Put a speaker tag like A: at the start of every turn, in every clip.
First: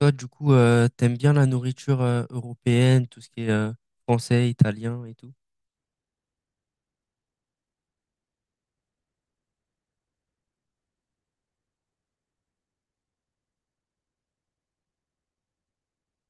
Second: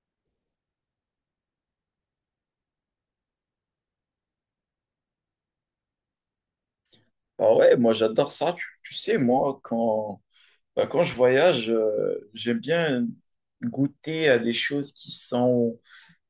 A: Toi, du coup, t'aimes bien la nourriture européenne, tout ce qui est français, italien et tout?
B: Ah ouais, moi j'adore ça. Tu sais, moi, quand je voyage, j'aime bien goûter à des choses qui sont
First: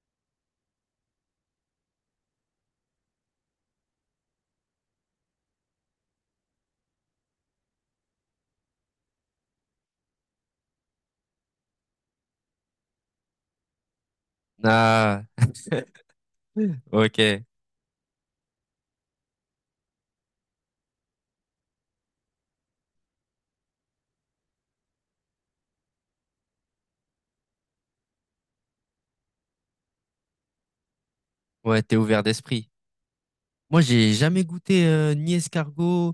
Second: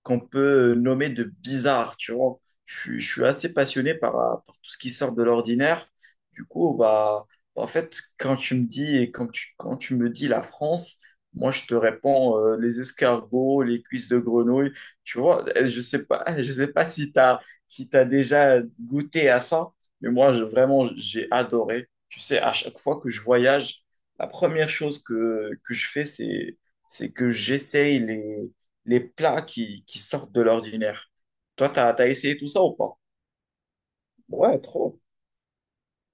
B: qu'on peut nommer de bizarre, tu vois. Je suis assez passionné par tout ce qui sort de l'ordinaire. Du coup, bah, en fait, quand tu me dis et quand tu me dis la France, moi, je te réponds les escargots, les cuisses de grenouille. Tu
A: Ah,
B: vois, je sais pas, je sais pas si tu as,
A: ok.
B: si tu déjà goûté à ça, mais moi, je, vraiment, j'ai adoré. Tu sais, à chaque fois que je voyage, la première chose que je fais, c'est que j'essaye les plats qui sortent de l'ordinaire. Toi,
A: Ouais,
B: t'as,
A: t'es
B: t'as
A: ouvert
B: essayé tout ça
A: d'esprit.
B: ou pas?
A: Moi, j'ai jamais
B: Ouais,
A: goûté
B: trop.
A: ni escargot,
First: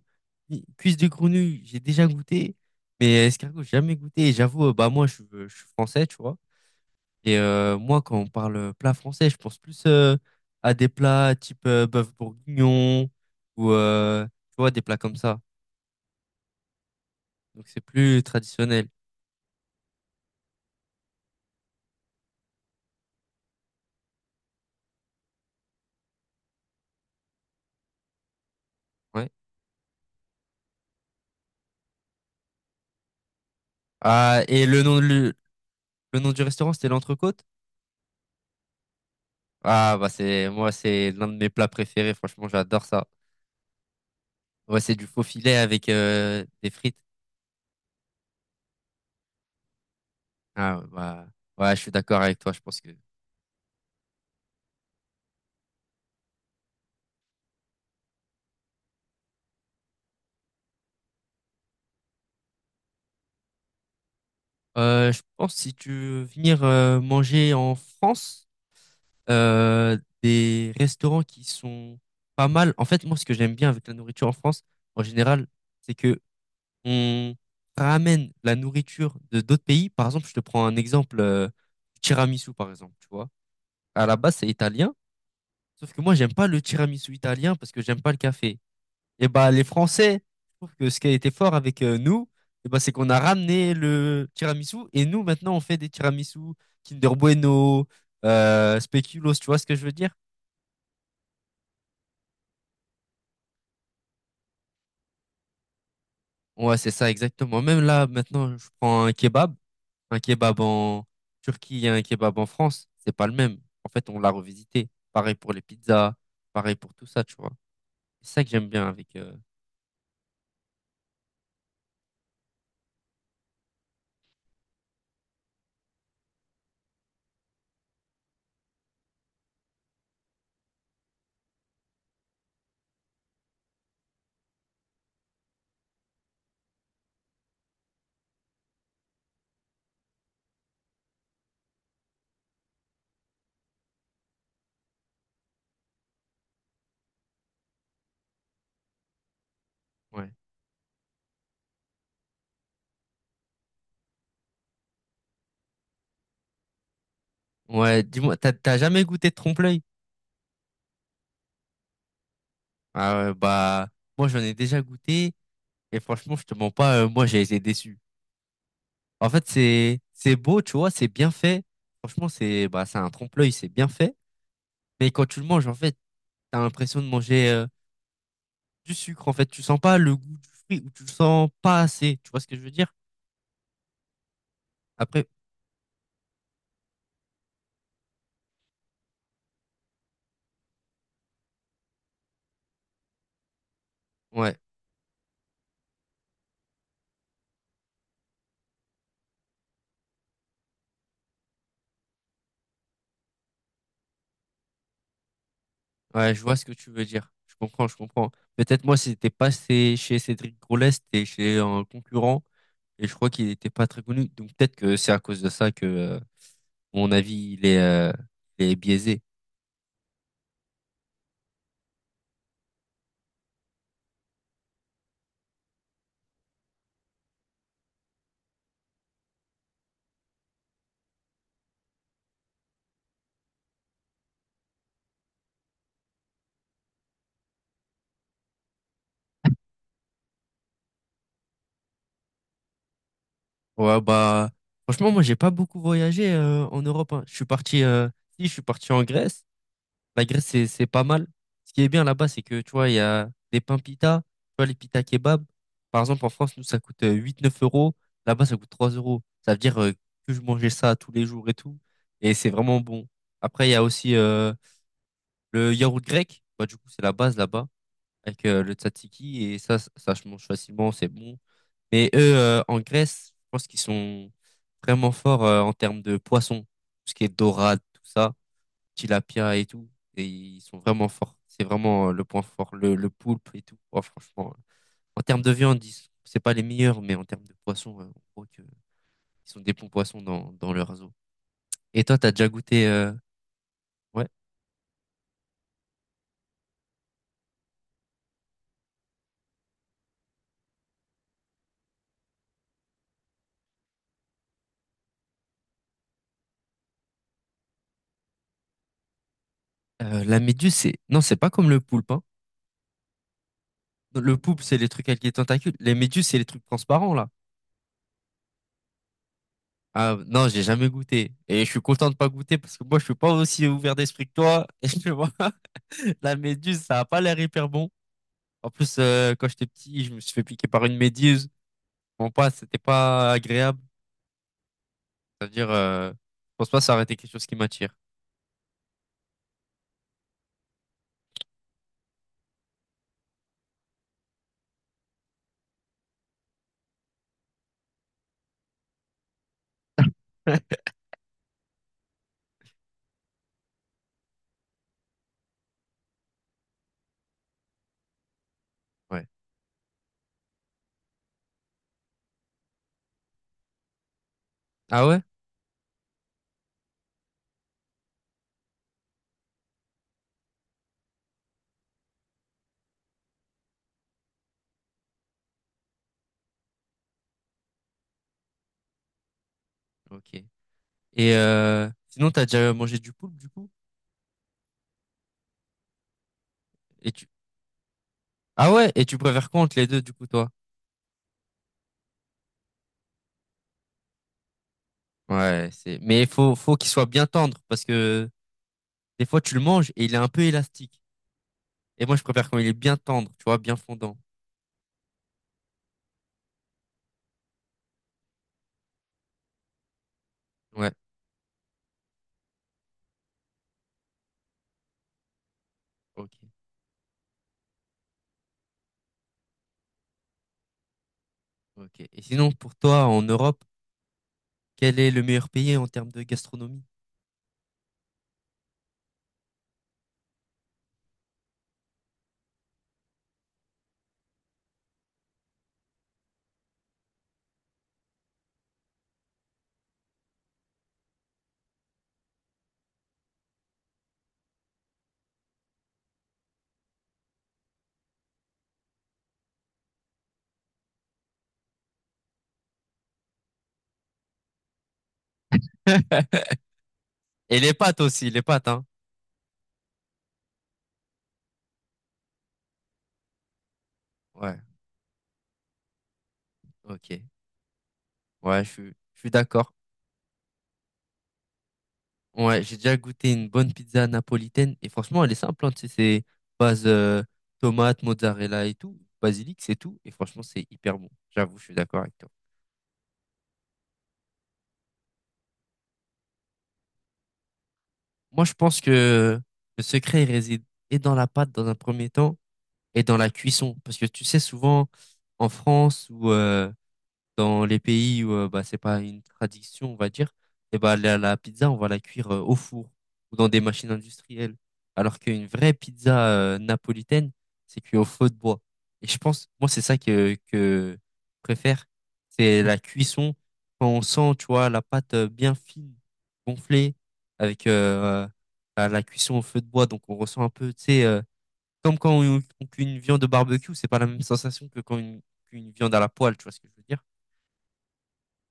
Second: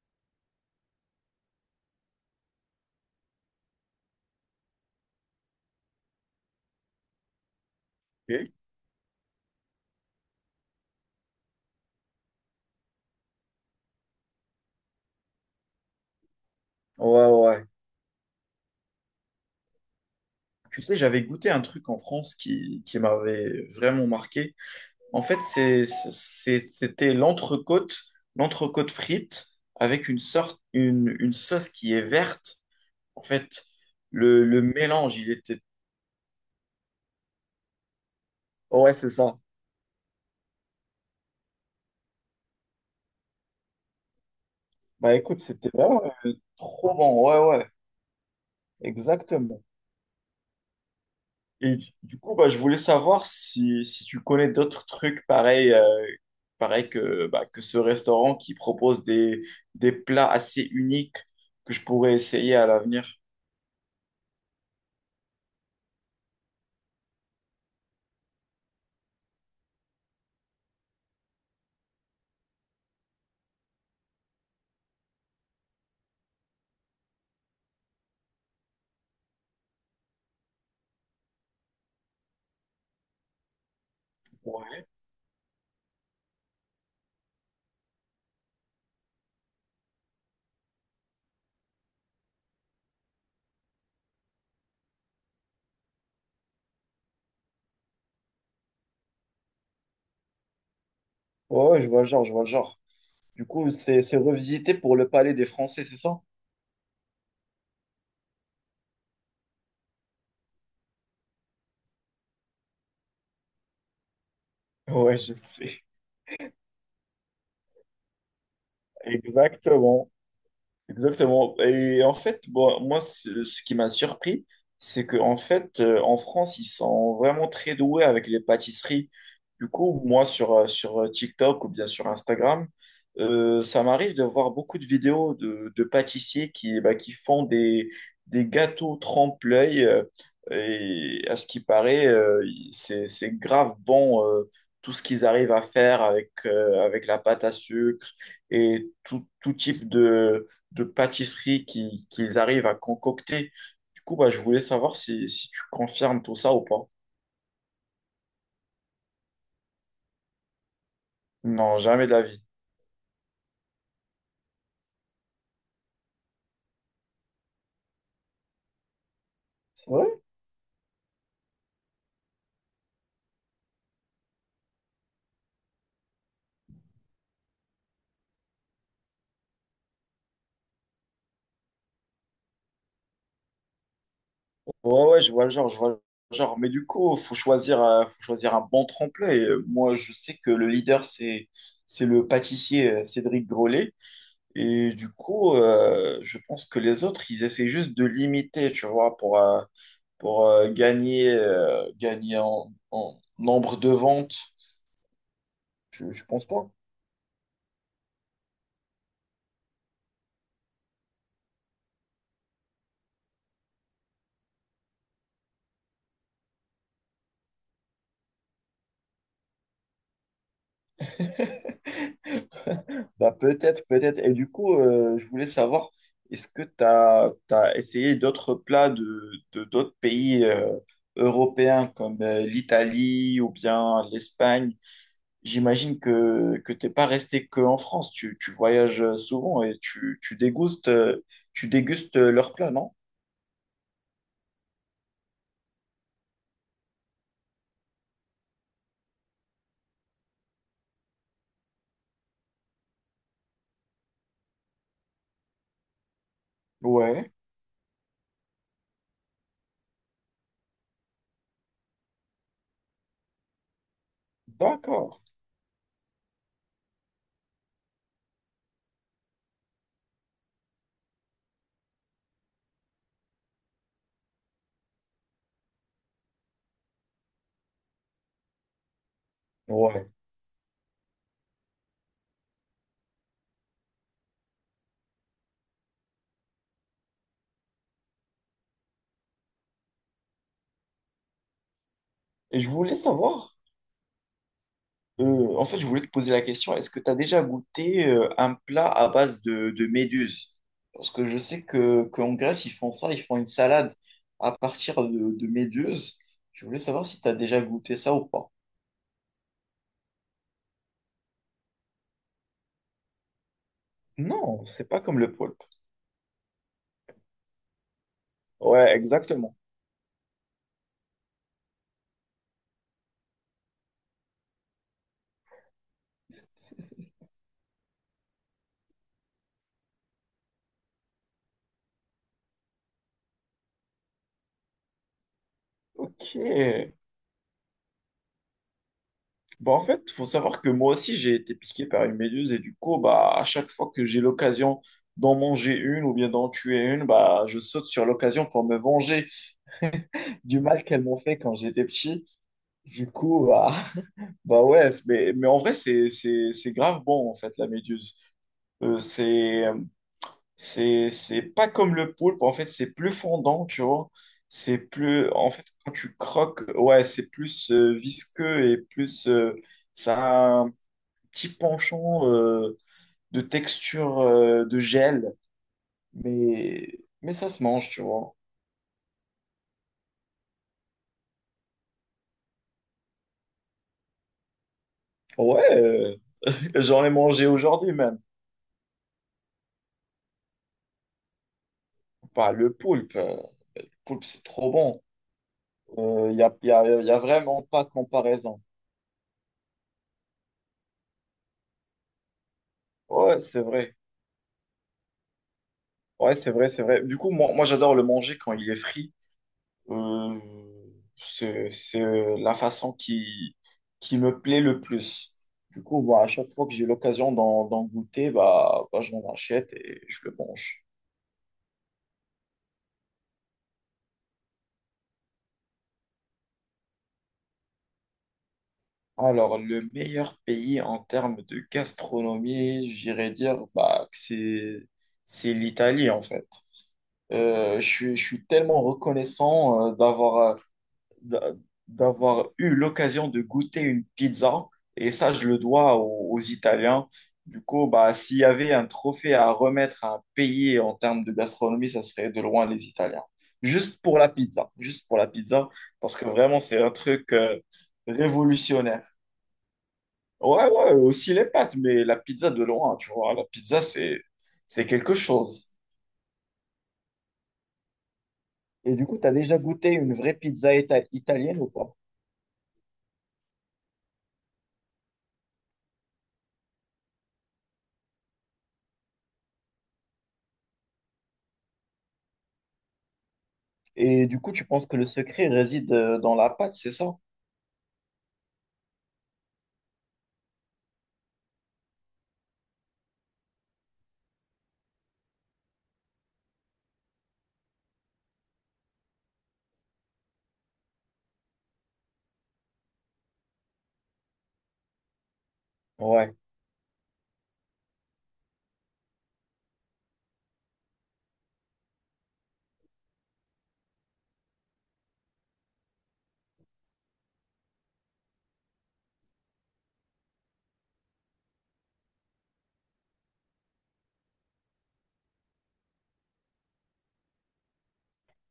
A: ni cuisse de grenouille. J'ai déjà goûté, mais escargot, j'ai jamais goûté. Et j'avoue, bah moi, je suis français, tu vois. Et moi, quand on
B: Ok.
A: parle plat français, je pense plus à des plats type bœuf bourguignon ou tu vois, des plats comme ça.
B: Ouais, ouais, ouais.
A: Donc, c'est plus traditionnel.
B: Tu sais, j'avais goûté un truc en France qui m'avait vraiment marqué. En fait, c'était l'entrecôte, l'entrecôte
A: Ouais.
B: frite avec une sorte, une sauce qui est verte. En fait,
A: Ah,
B: le
A: et le nom,
B: mélange, il
A: le,
B: était...
A: le nom du restaurant, c'était l'entrecôte?
B: Ouais, c'est ça.
A: Ah, bah c'est moi, c'est l'un de mes plats préférés. Franchement, j'adore ça. Ouais, c'est du
B: Bah
A: faux
B: écoute,
A: filet
B: c'était
A: avec
B: vraiment
A: des
B: trop
A: frites.
B: bon. Ouais, ouais, exactement.
A: Ah, bah, ouais,
B: Et
A: je suis
B: du
A: d'accord
B: coup,
A: avec
B: bah,
A: toi.
B: je
A: Je
B: voulais
A: pense que.
B: savoir si tu connais d'autres trucs pareils que ce restaurant qui propose des plats assez uniques que je pourrais essayer à l'avenir.
A: Je pense si tu veux venir manger en France, euh, des restaurants qui sont pas mal. En fait, moi, ce que j'aime bien avec la nourriture en France, en général, c'est que on ramène la nourriture de d'autres pays. Par exemple, je te prends un exemple, tiramisu, par exemple. Tu vois. À la base, c'est
B: Ouais.
A: italien. Sauf que moi, j'aime pas le tiramisu italien parce que j'aime pas le café. Et bah, les Français, je trouve que ce qui a été fort avec nous, et bah, c'est qu'on a ramené le tiramisu et nous, maintenant, on fait des tiramisu Kinder Bueno, Speculoos, tu vois ce que je veux dire?
B: Ouais, ouais, je vois le genre, je vois le genre. Du coup, c'est revisité pour le palais des Français, c'est ça?
A: Ouais, c'est ça, exactement. Même là, maintenant, je prends un kebab en Turquie et un kebab en France, c'est pas le même. En fait, on l'a revisité.
B: Ouais, je
A: Pareil pour les
B: sais.
A: pizzas, pareil pour tout ça, tu vois. C'est ça que j'aime bien avec.
B: Exactement. Exactement. Et en fait, bon, moi, ce qui m'a surpris, c'est que en fait, en France, ils sont vraiment très doués avec les pâtisseries. Du coup, moi, sur TikTok ou bien sur Instagram, ça m'arrive de voir beaucoup de vidéos de pâtissiers qui, bah, qui font des gâteaux trempe-l'œil. Et à ce qui paraît, c'est grave bon, tout ce qu'ils arrivent à faire avec, avec la pâte à sucre et tout, tout type
A: Ouais.
B: de pâtisserie qu'ils arrivent à concocter. Du coup, bah, je voulais savoir si tu confirmes tout ça ou pas.
A: Ouais, dis-moi, t'as jamais goûté de trompe-l'œil?
B: Non, jamais de la vie.
A: Ah ouais, bah, moi j'en ai déjà goûté et franchement, je te mens pas, moi j'ai été déçu. En fait, c'est
B: Ouais.
A: c'est beau, tu vois, c'est bien fait. Franchement, c'est bah c'est un trompe-l'œil, c'est bien fait. Mais quand tu le manges, en fait, t'as l'impression de manger du sucre. En fait, tu sens pas le goût du fruit ou tu le sens pas assez. Tu vois ce que je veux dire?
B: Ouais, ouais,
A: Après,
B: je vois le genre, je vois le genre. Mais du coup, faut choisir un bon tremplin. Et moi, je sais que le leader, c'est le pâtissier Cédric Grolet.
A: ouais,
B: Et du coup, je pense que les autres, ils essaient juste de l'imiter, tu vois, pour gagner, gagner en nombre de ventes. Je
A: ouais, je
B: pense
A: vois ce
B: pas.
A: que tu veux dire. Je comprends, je comprends. Peut-être moi, c'était pas chez Cédric Grolet, c'était chez un concurrent. Et je crois qu'il n'était pas très connu. Donc peut-être que c'est à cause de ça que mon avis il est biaisé.
B: Bah, peut-être, peut-être. Et du coup, je voulais savoir, est-ce que tu as essayé d'autres plats d'autres pays européens comme l'Italie ou bien l'Espagne? J'imagine que t'es pas resté qu'en France. Tu voyages souvent et tu dégustes leurs plats, non?
A: Ouais, bah franchement, moi j'ai pas beaucoup voyagé en Europe. Hein. Je suis parti si je suis parti en Grèce. La Grèce c'est pas mal. Ce qui est bien là-bas, c'est que tu vois, il y a des pains pita, tu vois, les pita kebab. Par exemple, en France, nous, ça coûte
B: Ouais,
A: 8-9 euros. Là-bas, ça coûte 3 euros. Ça veut dire que je mangeais ça tous les jours et tout. Et c'est vraiment bon. Après, il y a aussi
B: d'accord.
A: le yaourt grec. Bah, du coup, c'est la base là-bas. Avec le tzatziki et ça se mange facilement, c'est bon. Mais eux, en Grèce, je pense qu'ils sont vraiment forts en termes de poissons, tout ce qui est dorade, tout ça, tilapia et tout.
B: Ouais.
A: Et ils sont vraiment forts. C'est vraiment le point fort, le poulpe et tout. Oh, franchement, en termes de viande, c'est pas les meilleurs, mais en termes de poissons, on voit que ils sont des bons poissons dans leur réseau. Et toi, t'as déjà
B: Et je
A: goûté
B: voulais savoir.
A: ouais,
B: En fait, je voulais te poser la question, est-ce que tu as déjà goûté un plat à base de méduse? Parce que je sais que qu'en Grèce, ils font ça, ils font une salade à partir de méduse. Je voulais savoir si tu as déjà goûté ça ou pas.
A: la méduse, c'est non, c'est pas comme le poulpe, hein. Le poulpe,
B: Non,
A: c'est
B: c'est
A: les
B: pas
A: trucs
B: comme
A: avec les
B: le poulpe.
A: tentacules. Les méduses, c'est les trucs transparents là.
B: Ouais, exactement.
A: Ah, non, j'ai jamais goûté. Et je suis content de pas goûter parce que moi, je suis pas aussi ouvert d'esprit que toi. Et tu vois, la méduse, ça a pas l'air hyper bon. En plus, quand j'étais petit, je me suis fait piquer par une méduse. Bon, pas, c'était pas agréable. C'est-à-dire,
B: Ok.
A: je pense pas que ça aurait été quelque chose qui m'attire.
B: Bah, en fait, faut savoir que moi aussi, j'ai été piqué par une méduse et du coup, bah, à chaque fois que j'ai l'occasion d'en manger une ou bien d'en tuer une, bah, je saute sur l'occasion pour me venger du mal qu'elles m'ont fait quand j'étais petit. Du coup, bah, bah ouais, mais en vrai, c'est grave bon, en fait, la méduse. Euh,
A: Ouais.
B: c'est, c'est pas comme le poulpe, en fait, c'est plus fondant, tu vois. C'est
A: Ah ouais?
B: plus, en fait, quand tu croques, ouais, c'est plus visqueux et plus, ça a un petit penchant de texture de gel, mais ça se mange, tu vois.
A: Ok. Et sinon, t'as déjà mangé du poulpe, du coup?
B: Ouais, j'en ai
A: Et tu...
B: mangé aujourd'hui même.
A: Ah ouais? Et tu préfères quoi entre les deux, du coup, toi?
B: Pas le poulpe, le poulpe, c'est trop bon.
A: Ouais, c'est... Mais il
B: Il n'y a,
A: faut,
B: y
A: faut qu'il
B: a,
A: soit
B: y a
A: bien tendre
B: vraiment
A: parce
B: pas de
A: que
B: comparaison.
A: des fois, tu le manges et il est un peu élastique. Et moi, je préfère quand il est bien tendre,
B: Ouais,
A: tu vois,
B: c'est
A: bien
B: vrai.
A: fondant.
B: Ouais, c'est vrai, c'est vrai. Du coup, moi j'adore le manger quand il est frit. Euh,
A: Ouais,
B: c'est la façon qui me plaît le plus. Du coup, bah, à
A: ok,
B: chaque fois que j'ai l'occasion d'en goûter, bah, bah, j'en achète et je le mange.
A: ok. Et sinon, pour toi, en Europe, quel est le meilleur pays en termes de gastronomie?
B: Alors, le meilleur pays en termes de gastronomie, j'irais dire bah, c'est l'Italie, en fait. Je suis tellement reconnaissant d'a- d'avoir eu l'occasion de goûter une pizza. Et ça, je le dois aux Italiens. Du coup, bah, s'il y avait un trophée à remettre à un pays en termes de gastronomie, ça serait de loin les Italiens. Juste pour la pizza. Juste pour la pizza. Parce que vraiment, c'est un truc
A: Et les pâtes aussi, les pâtes, hein.
B: révolutionnaire. Ouais, ouais, aussi les pâtes, mais la pizza de loin, tu vois. La pizza,
A: Ouais,
B: c'est quelque chose.
A: ok. Ouais, je suis,
B: Et du coup,
A: je
B: tu
A: suis
B: as déjà
A: d'accord.
B: goûté une vraie pizza italienne ou pas?
A: Ouais, j'ai déjà goûté une bonne pizza napolitaine et franchement, elle est simple, hein, tu sais, c'est base tomate, mozzarella et tout, basilic, c'est tout. Et franchement, c'est hyper bon. J'avoue, je suis d'accord avec toi.
B: Et du coup, tu penses que le secret réside dans la pâte, c'est ça?
A: Moi, je pense que le secret il réside et dans la pâte dans un premier temps et dans la cuisson. Parce que tu sais, souvent en France ou dans les pays où bah, c'est pas une tradition, on va dire, et bah, la pizza, on va la cuire au four ou dans des machines industrielles. Alors qu'une vraie pizza
B: Ouais,
A: napolitaine, c'est cuit au feu de bois. Et je pense, moi, c'est ça que je préfère, c'est la cuisson. Quand on sent, tu vois, la pâte bien fine, gonflée, avec à la cuisson au feu de bois, donc on ressent un peu, tu sais, comme quand on cuit une viande au barbecue, c'est pas la même sensation que qu'une viande à la poêle, tu vois ce que je veux dire?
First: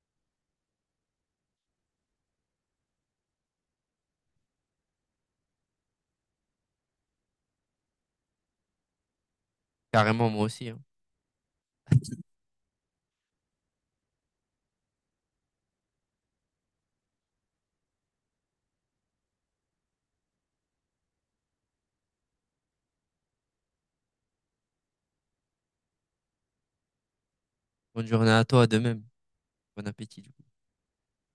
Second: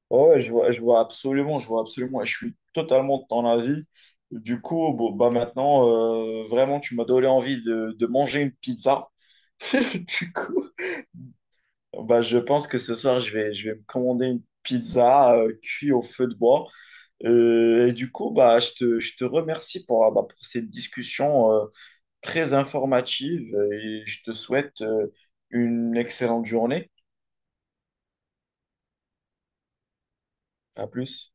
B: ouais, je vois absolument, et je suis totalement de ton avis. Du coup, bon, bah maintenant, vraiment, tu m'as donné envie de manger une pizza.
A: Carrément,
B: Du
A: moi
B: coup,
A: aussi. Hein.
B: bah, je pense que ce soir, je vais me commander une pizza cuite au feu de bois. Et du coup, bah, je te remercie pour, ah, bah, pour cette discussion très informative et je te souhaite une excellente journée.
A: Bonne journée à toi, de même. Bon appétit.
B: À plus.